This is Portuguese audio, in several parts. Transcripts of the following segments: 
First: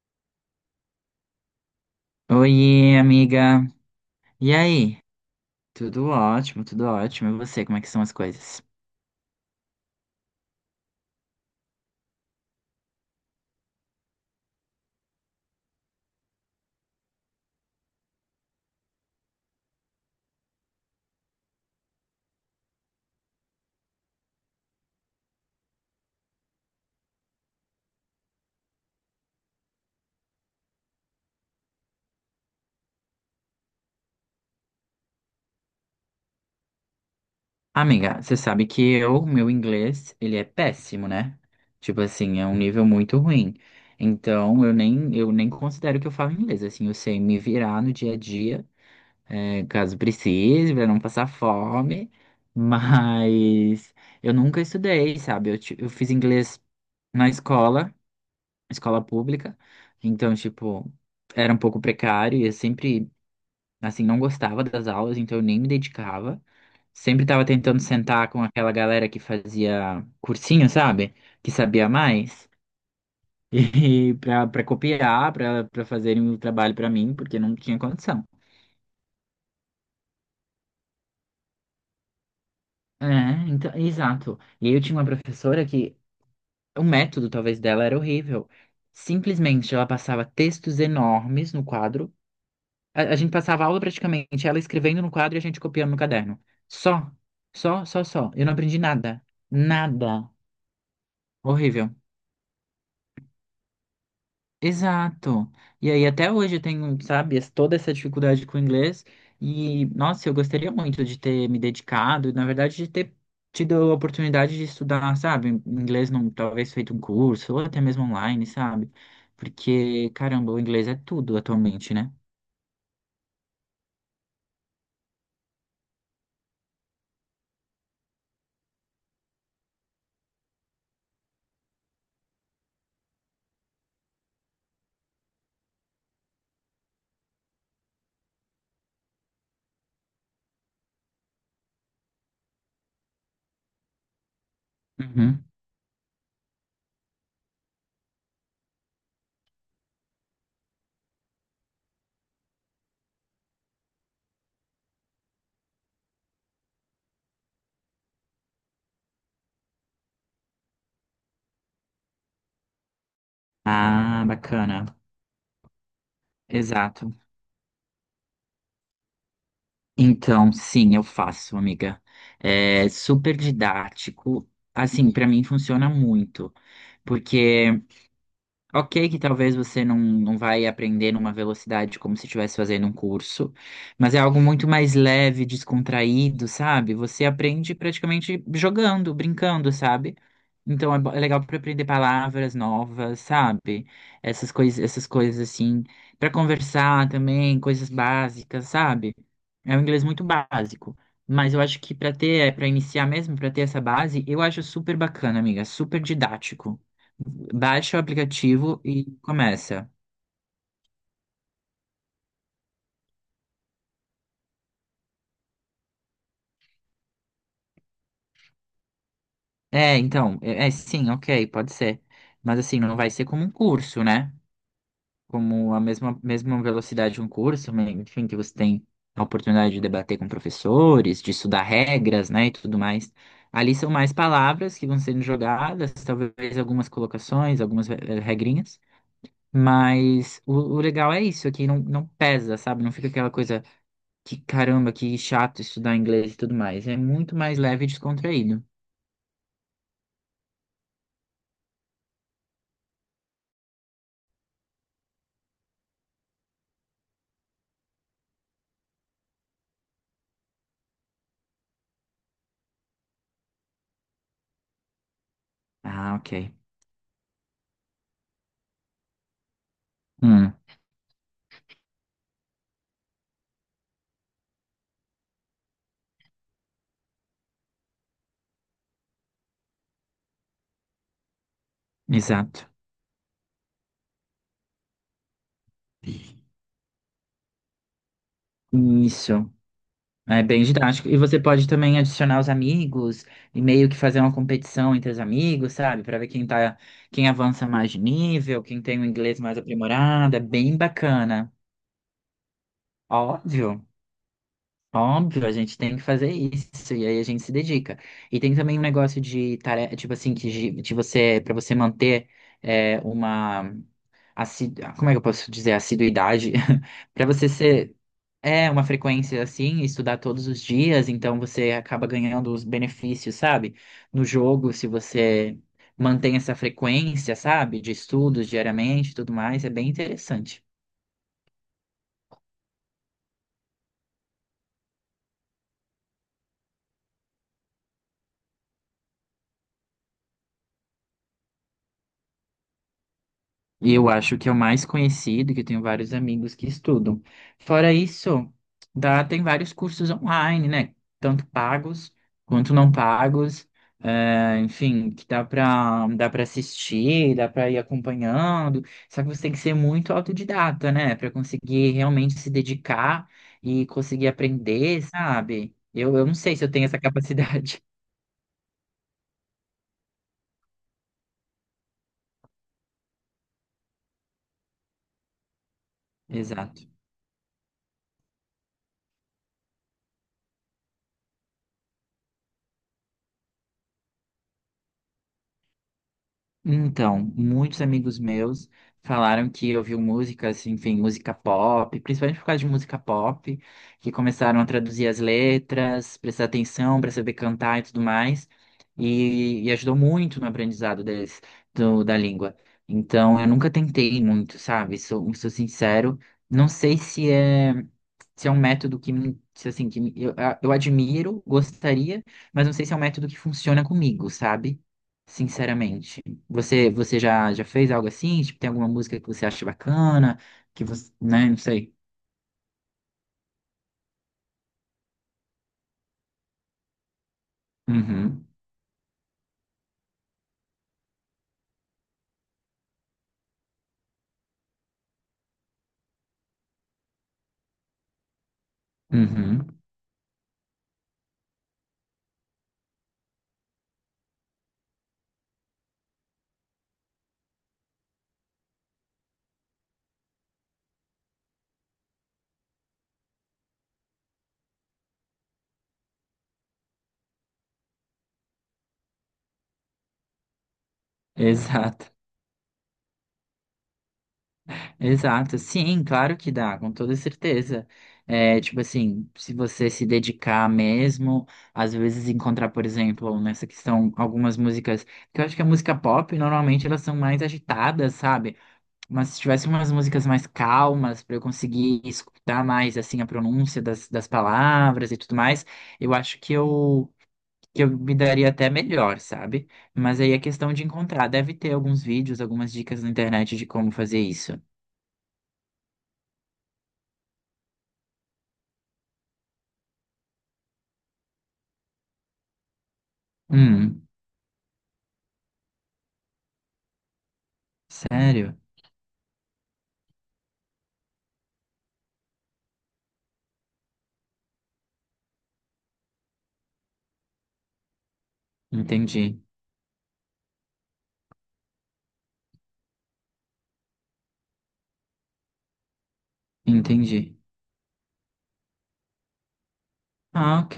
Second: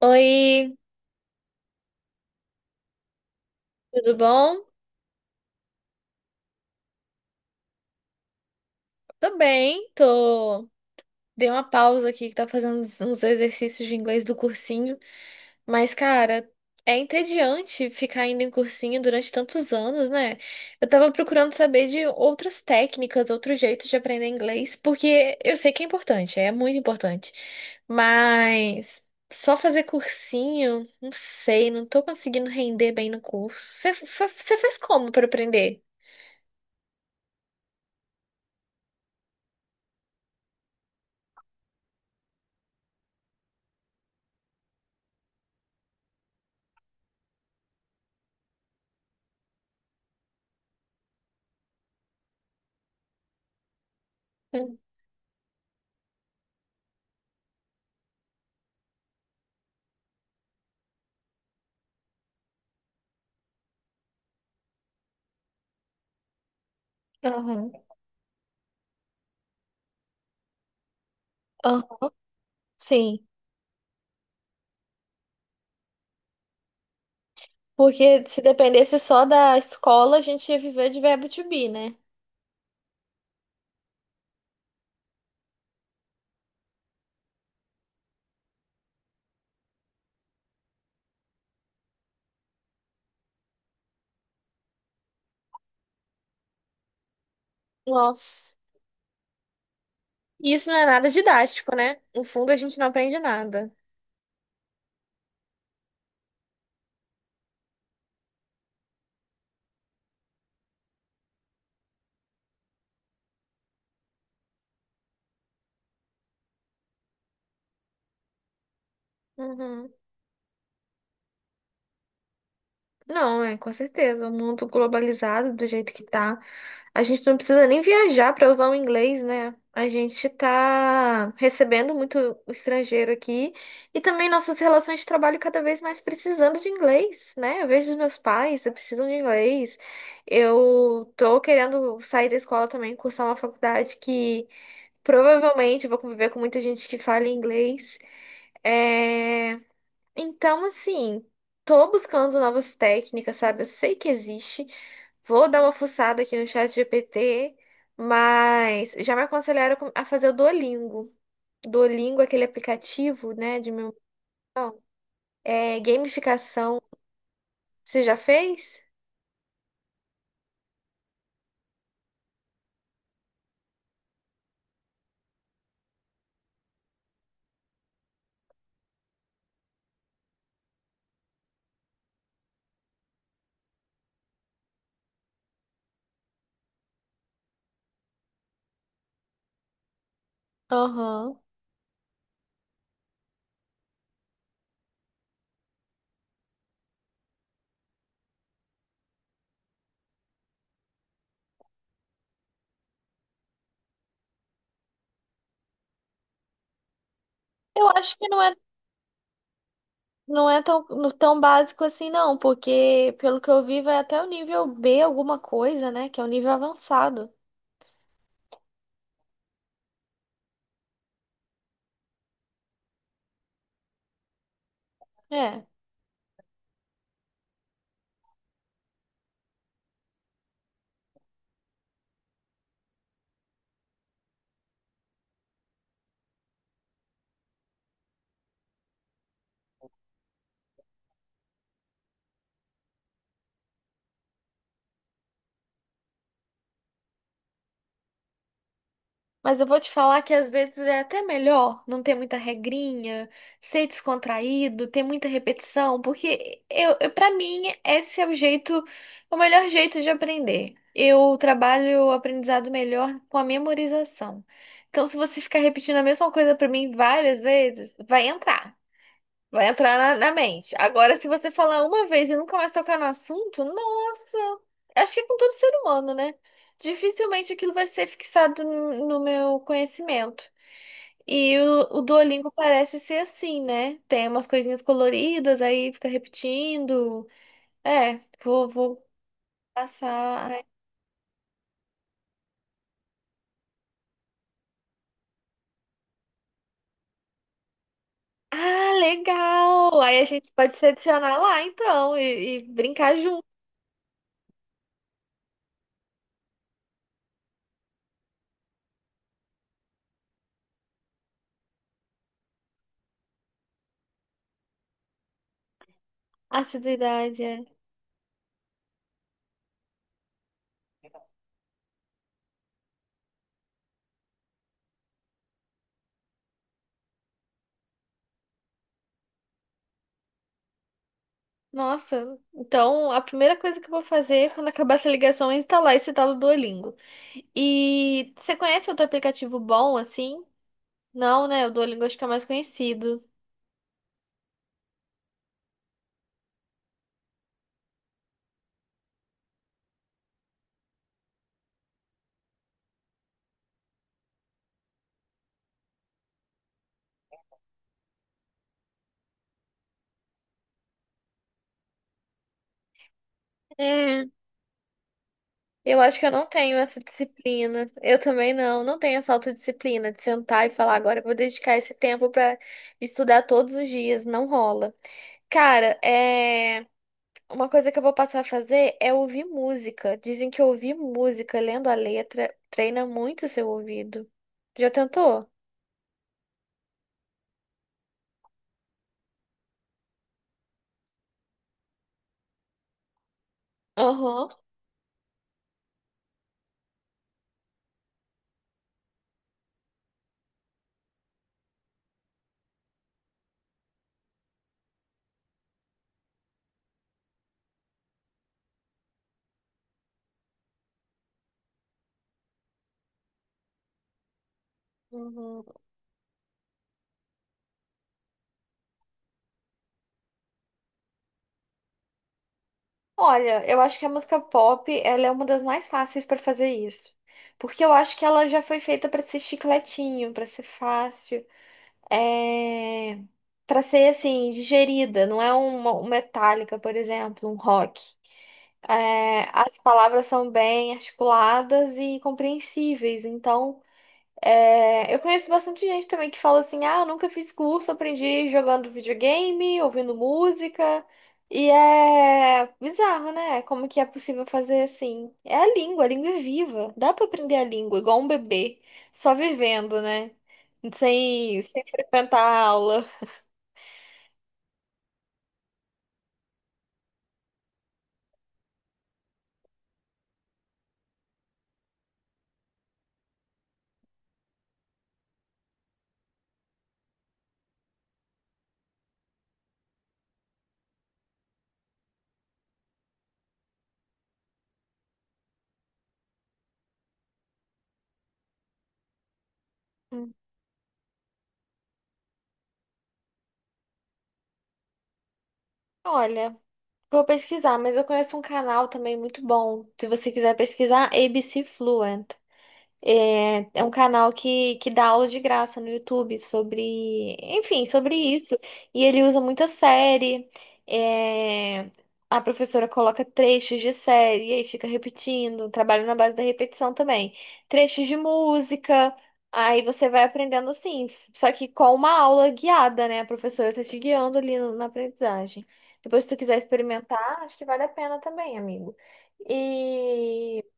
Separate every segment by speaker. Speaker 1: Oi,
Speaker 2: Oiê, amiga.
Speaker 1: tudo
Speaker 2: E
Speaker 1: bom?
Speaker 2: aí? Tudo ótimo, tudo ótimo. E você, como é que são as coisas?
Speaker 1: Tô bem, tô. Dei uma pausa aqui que tá fazendo uns exercícios de inglês do cursinho, mas, cara, é entediante ficar indo em cursinho durante tantos anos, né? Eu tava procurando saber de outras técnicas, outros jeitos de aprender inglês, porque eu sei que é importante, é muito importante, mas só fazer cursinho, não sei, não tô conseguindo render bem no curso. Você faz como pra aprender?
Speaker 2: Amiga, você sabe que meu inglês, ele é péssimo, né? Tipo assim, é um nível muito ruim. Então, eu nem considero que eu falo inglês. Assim, eu sei me virar no dia a dia, caso precise, pra não passar fome. Mas eu nunca
Speaker 1: Hum.
Speaker 2: estudei, sabe? Eu fiz inglês na escola, escola pública. Então, tipo, era um pouco precário e eu sempre, assim, não gostava das aulas, então eu nem me dedicava. Sempre estava
Speaker 1: Aham.
Speaker 2: tentando sentar com aquela galera que fazia cursinho, sabe? Que sabia mais.
Speaker 1: Sim,
Speaker 2: E para copiar, para fazerem o trabalho para mim, porque não tinha
Speaker 1: porque
Speaker 2: condição.
Speaker 1: se dependesse só da escola, a gente ia viver de verbo to be, né?
Speaker 2: É, então, exato. E aí eu tinha uma professora que o método talvez dela era horrível. Simplesmente ela passava textos enormes no quadro. A gente passava a aula praticamente, ela escrevendo no quadro e a gente copiando no caderno. Só, só, só, só. Eu não
Speaker 1: Nossa.
Speaker 2: aprendi nada. Nada.
Speaker 1: E isso não é nada didático,
Speaker 2: Horrível.
Speaker 1: né? No fundo, a gente não aprende nada.
Speaker 2: Exato. E aí, até hoje eu tenho, sabe, toda essa dificuldade com o inglês. E, nossa, eu gostaria muito de ter me dedicado, na verdade, de ter tido a oportunidade de estudar, sabe, inglês, talvez feito um curso, ou até mesmo online, sabe?
Speaker 1: Uhum.
Speaker 2: Porque, caramba, o inglês é tudo atualmente, né?
Speaker 1: Não, é com certeza. O mundo globalizado do jeito que tá, a gente não precisa nem viajar para usar o inglês, né? A gente tá recebendo muito o estrangeiro aqui e também nossas relações de trabalho cada vez mais precisando de inglês, né? Eu vejo os meus pais, eu preciso de inglês. Eu tô querendo sair da escola também, cursar uma faculdade que
Speaker 2: Uhum.
Speaker 1: provavelmente eu vou conviver com muita gente que fala inglês. É... Então, assim, tô buscando novas técnicas, sabe? Eu sei que existe. Vou dar uma fuçada aqui no chat GPT, mas já me aconselharam a fazer o Duolingo. Duolingo, é aquele aplicativo, né, de
Speaker 2: Ah,
Speaker 1: memorização,
Speaker 2: bacana.
Speaker 1: é gamificação.
Speaker 2: Exato.
Speaker 1: Você já fez?
Speaker 2: Então, sim, eu faço, amiga. É super didático. Assim, para mim funciona muito, porque, ok, que talvez você não vai aprender numa velocidade como se estivesse fazendo um curso, mas é algo muito mais leve, descontraído, sabe? Você aprende praticamente jogando, brincando, sabe? Então é
Speaker 1: Aham.
Speaker 2: legal para aprender palavras novas, sabe? Essas coisas assim, para conversar também, coisas básicas, sabe? É um inglês muito básico, mas eu acho que para iniciar mesmo, para ter essa base, eu acho super bacana, amiga, super didático.
Speaker 1: Eu
Speaker 2: Baixa o
Speaker 1: acho que não é,
Speaker 2: aplicativo e começa.
Speaker 1: não é tão, tão básico assim, não, porque pelo que eu vi, vai até o nível B, alguma coisa, né? Que é o nível avançado.
Speaker 2: É, então, é, sim, ok, pode ser. Mas assim, não vai ser como um curso, né?
Speaker 1: É.
Speaker 2: Como a mesma velocidade de um curso, mas, enfim, que você tem a oportunidade de debater com professores, de estudar regras, né, e tudo mais. Ali são mais palavras que vão sendo jogadas, talvez algumas colocações, algumas regrinhas. Mas o legal é isso, aqui não pesa, sabe? Não fica aquela coisa. Que caramba, que chato estudar inglês e tudo mais. É muito mais leve e descontraído.
Speaker 1: Mas eu vou te falar que às vezes é até melhor não ter muita regrinha, ser descontraído, ter muita repetição, porque eu para mim esse é o jeito, o melhor jeito de aprender. Eu trabalho o aprendizado melhor com a memorização. Então, se você ficar repetindo a
Speaker 2: Ah,
Speaker 1: mesma
Speaker 2: ok.
Speaker 1: coisa para mim várias vezes, vai entrar. Vai entrar na
Speaker 2: Hum,
Speaker 1: mente. Agora, se você falar uma vez e nunca mais tocar no assunto, nossa! Acho que é com todo ser humano, né? Dificilmente aquilo vai ser fixado no meu conhecimento. E o Duolingo
Speaker 2: exato.
Speaker 1: parece ser assim, né? Tem umas coisinhas coloridas, aí fica repetindo. É, vou
Speaker 2: Isso. É bem
Speaker 1: passar.
Speaker 2: didático. E você pode também adicionar os amigos e meio que fazer uma competição entre os amigos, sabe? Pra ver quem avança mais de nível, quem
Speaker 1: Ah,
Speaker 2: tem o inglês mais
Speaker 1: legal! Aí a
Speaker 2: aprimorado. É
Speaker 1: gente pode
Speaker 2: bem
Speaker 1: se adicionar
Speaker 2: bacana.
Speaker 1: lá, então, e brincar junto.
Speaker 2: Óbvio. Óbvio, a gente tem que fazer isso e aí a gente se dedica. E tem também um negócio de tarefa, tipo assim, que de você, para você manter é, uma assi- como é que eu posso dizer, assiduidade, para
Speaker 1: Assiduidade,
Speaker 2: você
Speaker 1: é.
Speaker 2: ser é uma frequência assim, estudar todos os dias, então você acaba ganhando os benefícios, sabe? No jogo, se você mantém essa frequência, sabe, de estudos diariamente, e tudo mais, é bem interessante.
Speaker 1: Nossa, então a primeira coisa que eu vou fazer quando acabar essa ligação é instalar esse tal do Duolingo. E você conhece outro aplicativo bom assim? Não, né? O Duolingo acho que é o mais conhecido.
Speaker 2: E eu acho que é o mais conhecido, que eu tenho vários amigos que estudam. Fora isso, tem vários cursos online, né? Tanto pagos quanto não pagos. Enfim, que dá para assistir, dá para ir acompanhando. Só que você tem que ser muito autodidata, né? Para conseguir realmente se dedicar e
Speaker 1: É,
Speaker 2: conseguir aprender, sabe?
Speaker 1: eu
Speaker 2: Eu,
Speaker 1: acho que
Speaker 2: eu
Speaker 1: eu
Speaker 2: não
Speaker 1: não
Speaker 2: sei se eu
Speaker 1: tenho
Speaker 2: tenho essa
Speaker 1: essa
Speaker 2: capacidade.
Speaker 1: disciplina. Eu também não, não tenho essa autodisciplina de sentar e falar, agora eu vou dedicar esse tempo pra estudar todos os dias. Não rola. Cara,
Speaker 2: Exato.
Speaker 1: é. Uma coisa que eu vou passar a fazer é ouvir música. Dizem que ouvir música lendo a letra treina muito o seu ouvido. Já tentou?
Speaker 2: Então, muitos amigos meus falaram que ouviu música, assim, enfim, música pop, principalmente por causa de música pop, que
Speaker 1: Aham.
Speaker 2: começaram a traduzir as letras, prestar atenção para saber cantar e tudo mais, e ajudou muito no aprendizado deles, da língua. Então, eu nunca tentei muito, sabe? Sou sincero, não sei se é um método que, me- se, assim, que me- eu admiro, gostaria, mas não sei se é um método que funciona comigo, sabe?
Speaker 1: Uhum.
Speaker 2: Sinceramente. Você já fez algo assim? Tipo, tem alguma música que você acha bacana? Que você, né? Não sei.
Speaker 1: Olha, eu acho que a música pop, ela é uma das mais fáceis para fazer isso. Porque eu acho que
Speaker 2: Uhum,
Speaker 1: ela já foi feita para ser chicletinho, para ser fácil, é... para ser assim, digerida, não é uma, um Metallica, por exemplo, um rock. É,
Speaker 2: uhum.
Speaker 1: as palavras são bem articuladas e compreensíveis, então é, eu conheço bastante gente também que fala assim: ah, eu nunca fiz curso, aprendi jogando videogame, ouvindo música. E é bizarro, né? Como que é possível fazer assim? É a língua é viva. Dá pra aprender a língua, igual um bebê, só vivendo, né? Sem, sem
Speaker 2: Exato,
Speaker 1: frequentar a aula.
Speaker 2: exato. Sim, claro que dá, com toda certeza. É, tipo assim, se você se dedicar mesmo, às vezes encontrar, por exemplo, nessa questão, algumas músicas, que eu acho que a música pop, normalmente elas são mais agitadas, sabe? Mas se tivesse umas músicas mais calmas, para eu conseguir escutar mais assim a pronúncia das palavras e tudo mais, eu acho que eu me daria até melhor, sabe? Mas aí
Speaker 1: Hum.
Speaker 2: é questão de encontrar. Deve ter alguns vídeos, algumas dicas na internet de como fazer isso.
Speaker 1: Olha, vou pesquisar, mas eu conheço um canal também muito bom. Se você quiser pesquisar, ABC Fluent. É, é um
Speaker 2: Hum,
Speaker 1: canal que dá aulas de graça no YouTube sobre, enfim, sobre isso.
Speaker 2: sério?
Speaker 1: E ele usa muita série. É, a professora coloca trechos de série e aí fica repetindo. Trabalho na base da repetição também. Trechos de música.
Speaker 2: Entendi,
Speaker 1: Aí você vai aprendendo assim, só que com uma aula guiada, né? A professora tá te guiando ali na aprendizagem. Depois, se tu quiser experimentar,
Speaker 2: entendi.
Speaker 1: acho que vale a pena também, amigo.
Speaker 2: Ah,
Speaker 1: E
Speaker 2: ok.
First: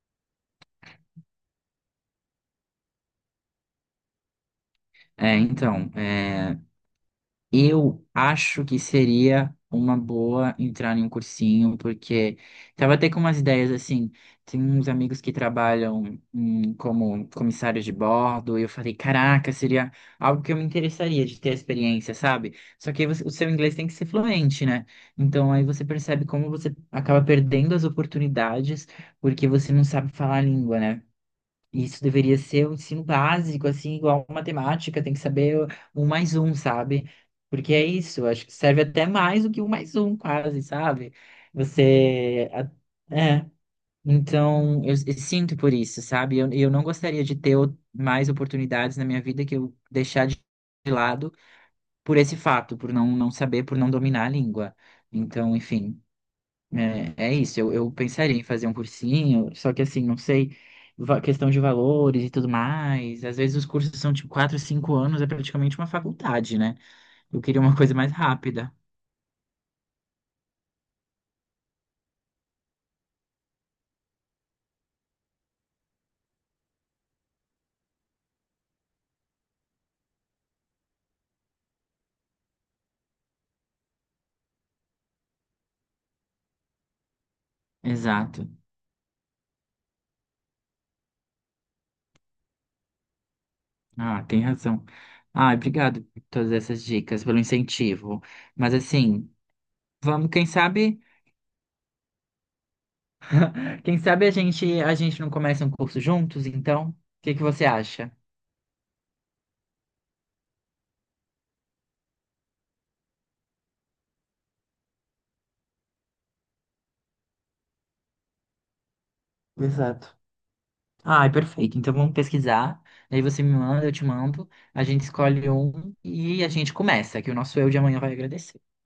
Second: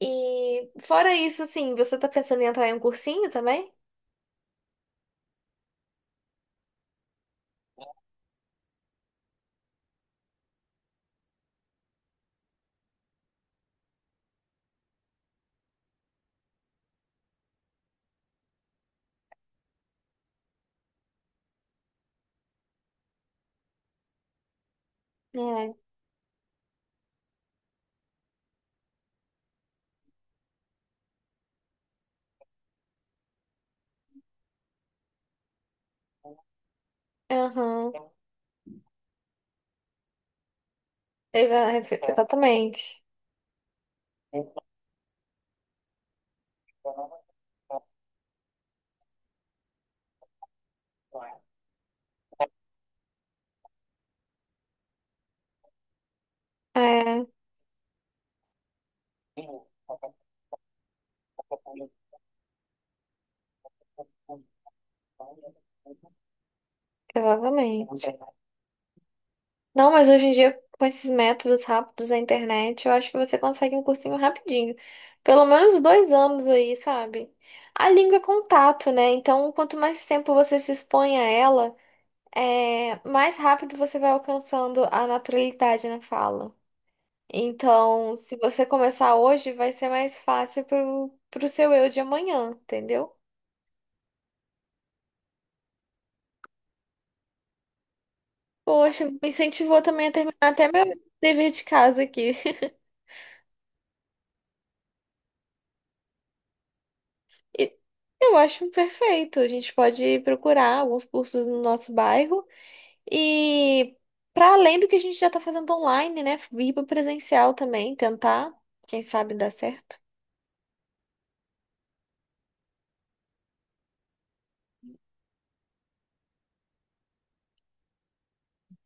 Speaker 1: fora isso, assim, você tá pensando em entrar em um cursinho também?
Speaker 2: É, então, é. Eu acho que seria uma boa entrar em um cursinho, porque tava até com umas ideias assim. Tem uns amigos que trabalham como comissários de bordo, e eu falei, caraca, seria algo que eu me interessaria de ter a experiência, sabe? Só que aí o seu inglês tem que ser fluente, né? Então aí
Speaker 1: É.
Speaker 2: você percebe como você acaba perdendo as oportunidades porque você não sabe falar a língua, né? Isso deveria ser um ensino básico, assim, igual matemática, tem que saber um mais um, sabe? Porque é
Speaker 1: Aham.
Speaker 2: isso, acho que serve até mais do que um mais um, quase, sabe?
Speaker 1: Exa-
Speaker 2: Você. a-
Speaker 1: Exatamente.
Speaker 2: É. Então, eu sinto por isso, sabe? Eu não gostaria de ter mais oportunidades na minha vida que eu deixar de lado por esse fato, por não saber, por não dominar a língua. Então, enfim. É,
Speaker 1: É,
Speaker 2: é isso, eu pensaria em fazer um cursinho, só que assim, não sei, questão de valores e tudo mais. Às vezes os cursos são tipo 4, 5 anos, é praticamente uma faculdade, né? Eu queria uma coisa mais
Speaker 1: exatamente.
Speaker 2: rápida.
Speaker 1: Não, mas hoje em dia, com esses métodos rápidos da internet, eu acho que você consegue um cursinho rapidinho. Pelo menos 2 anos aí, sabe? A língua é contato, né? Então, quanto mais tempo você se expõe a ela, é, mais rápido você vai alcançando a naturalidade na fala. Então, se
Speaker 2: Exato.
Speaker 1: você começar hoje, vai ser mais fácil pro seu eu de amanhã, entendeu?
Speaker 2: Ah, tem razão. Ah, obrigado por todas essas dicas, pelo incentivo. Mas
Speaker 1: Poxa, me
Speaker 2: assim,
Speaker 1: incentivou também a
Speaker 2: vamos,
Speaker 1: terminar
Speaker 2: quem
Speaker 1: até meu
Speaker 2: sabe,
Speaker 1: dever de casa aqui.
Speaker 2: quem sabe a gente não começa um curso juntos, então? O que que você
Speaker 1: E
Speaker 2: acha?
Speaker 1: eu acho perfeito. A gente pode procurar alguns cursos no nosso bairro e para além do que a gente já está fazendo online, né? Ir para presencial também, tentar, quem sabe dá certo.
Speaker 2: Exato. Ah, perfeito. Então vamos pesquisar. Aí você me manda, eu te mando. A gente escolhe um e a gente começa, que o nosso eu de amanhã vai agradecer.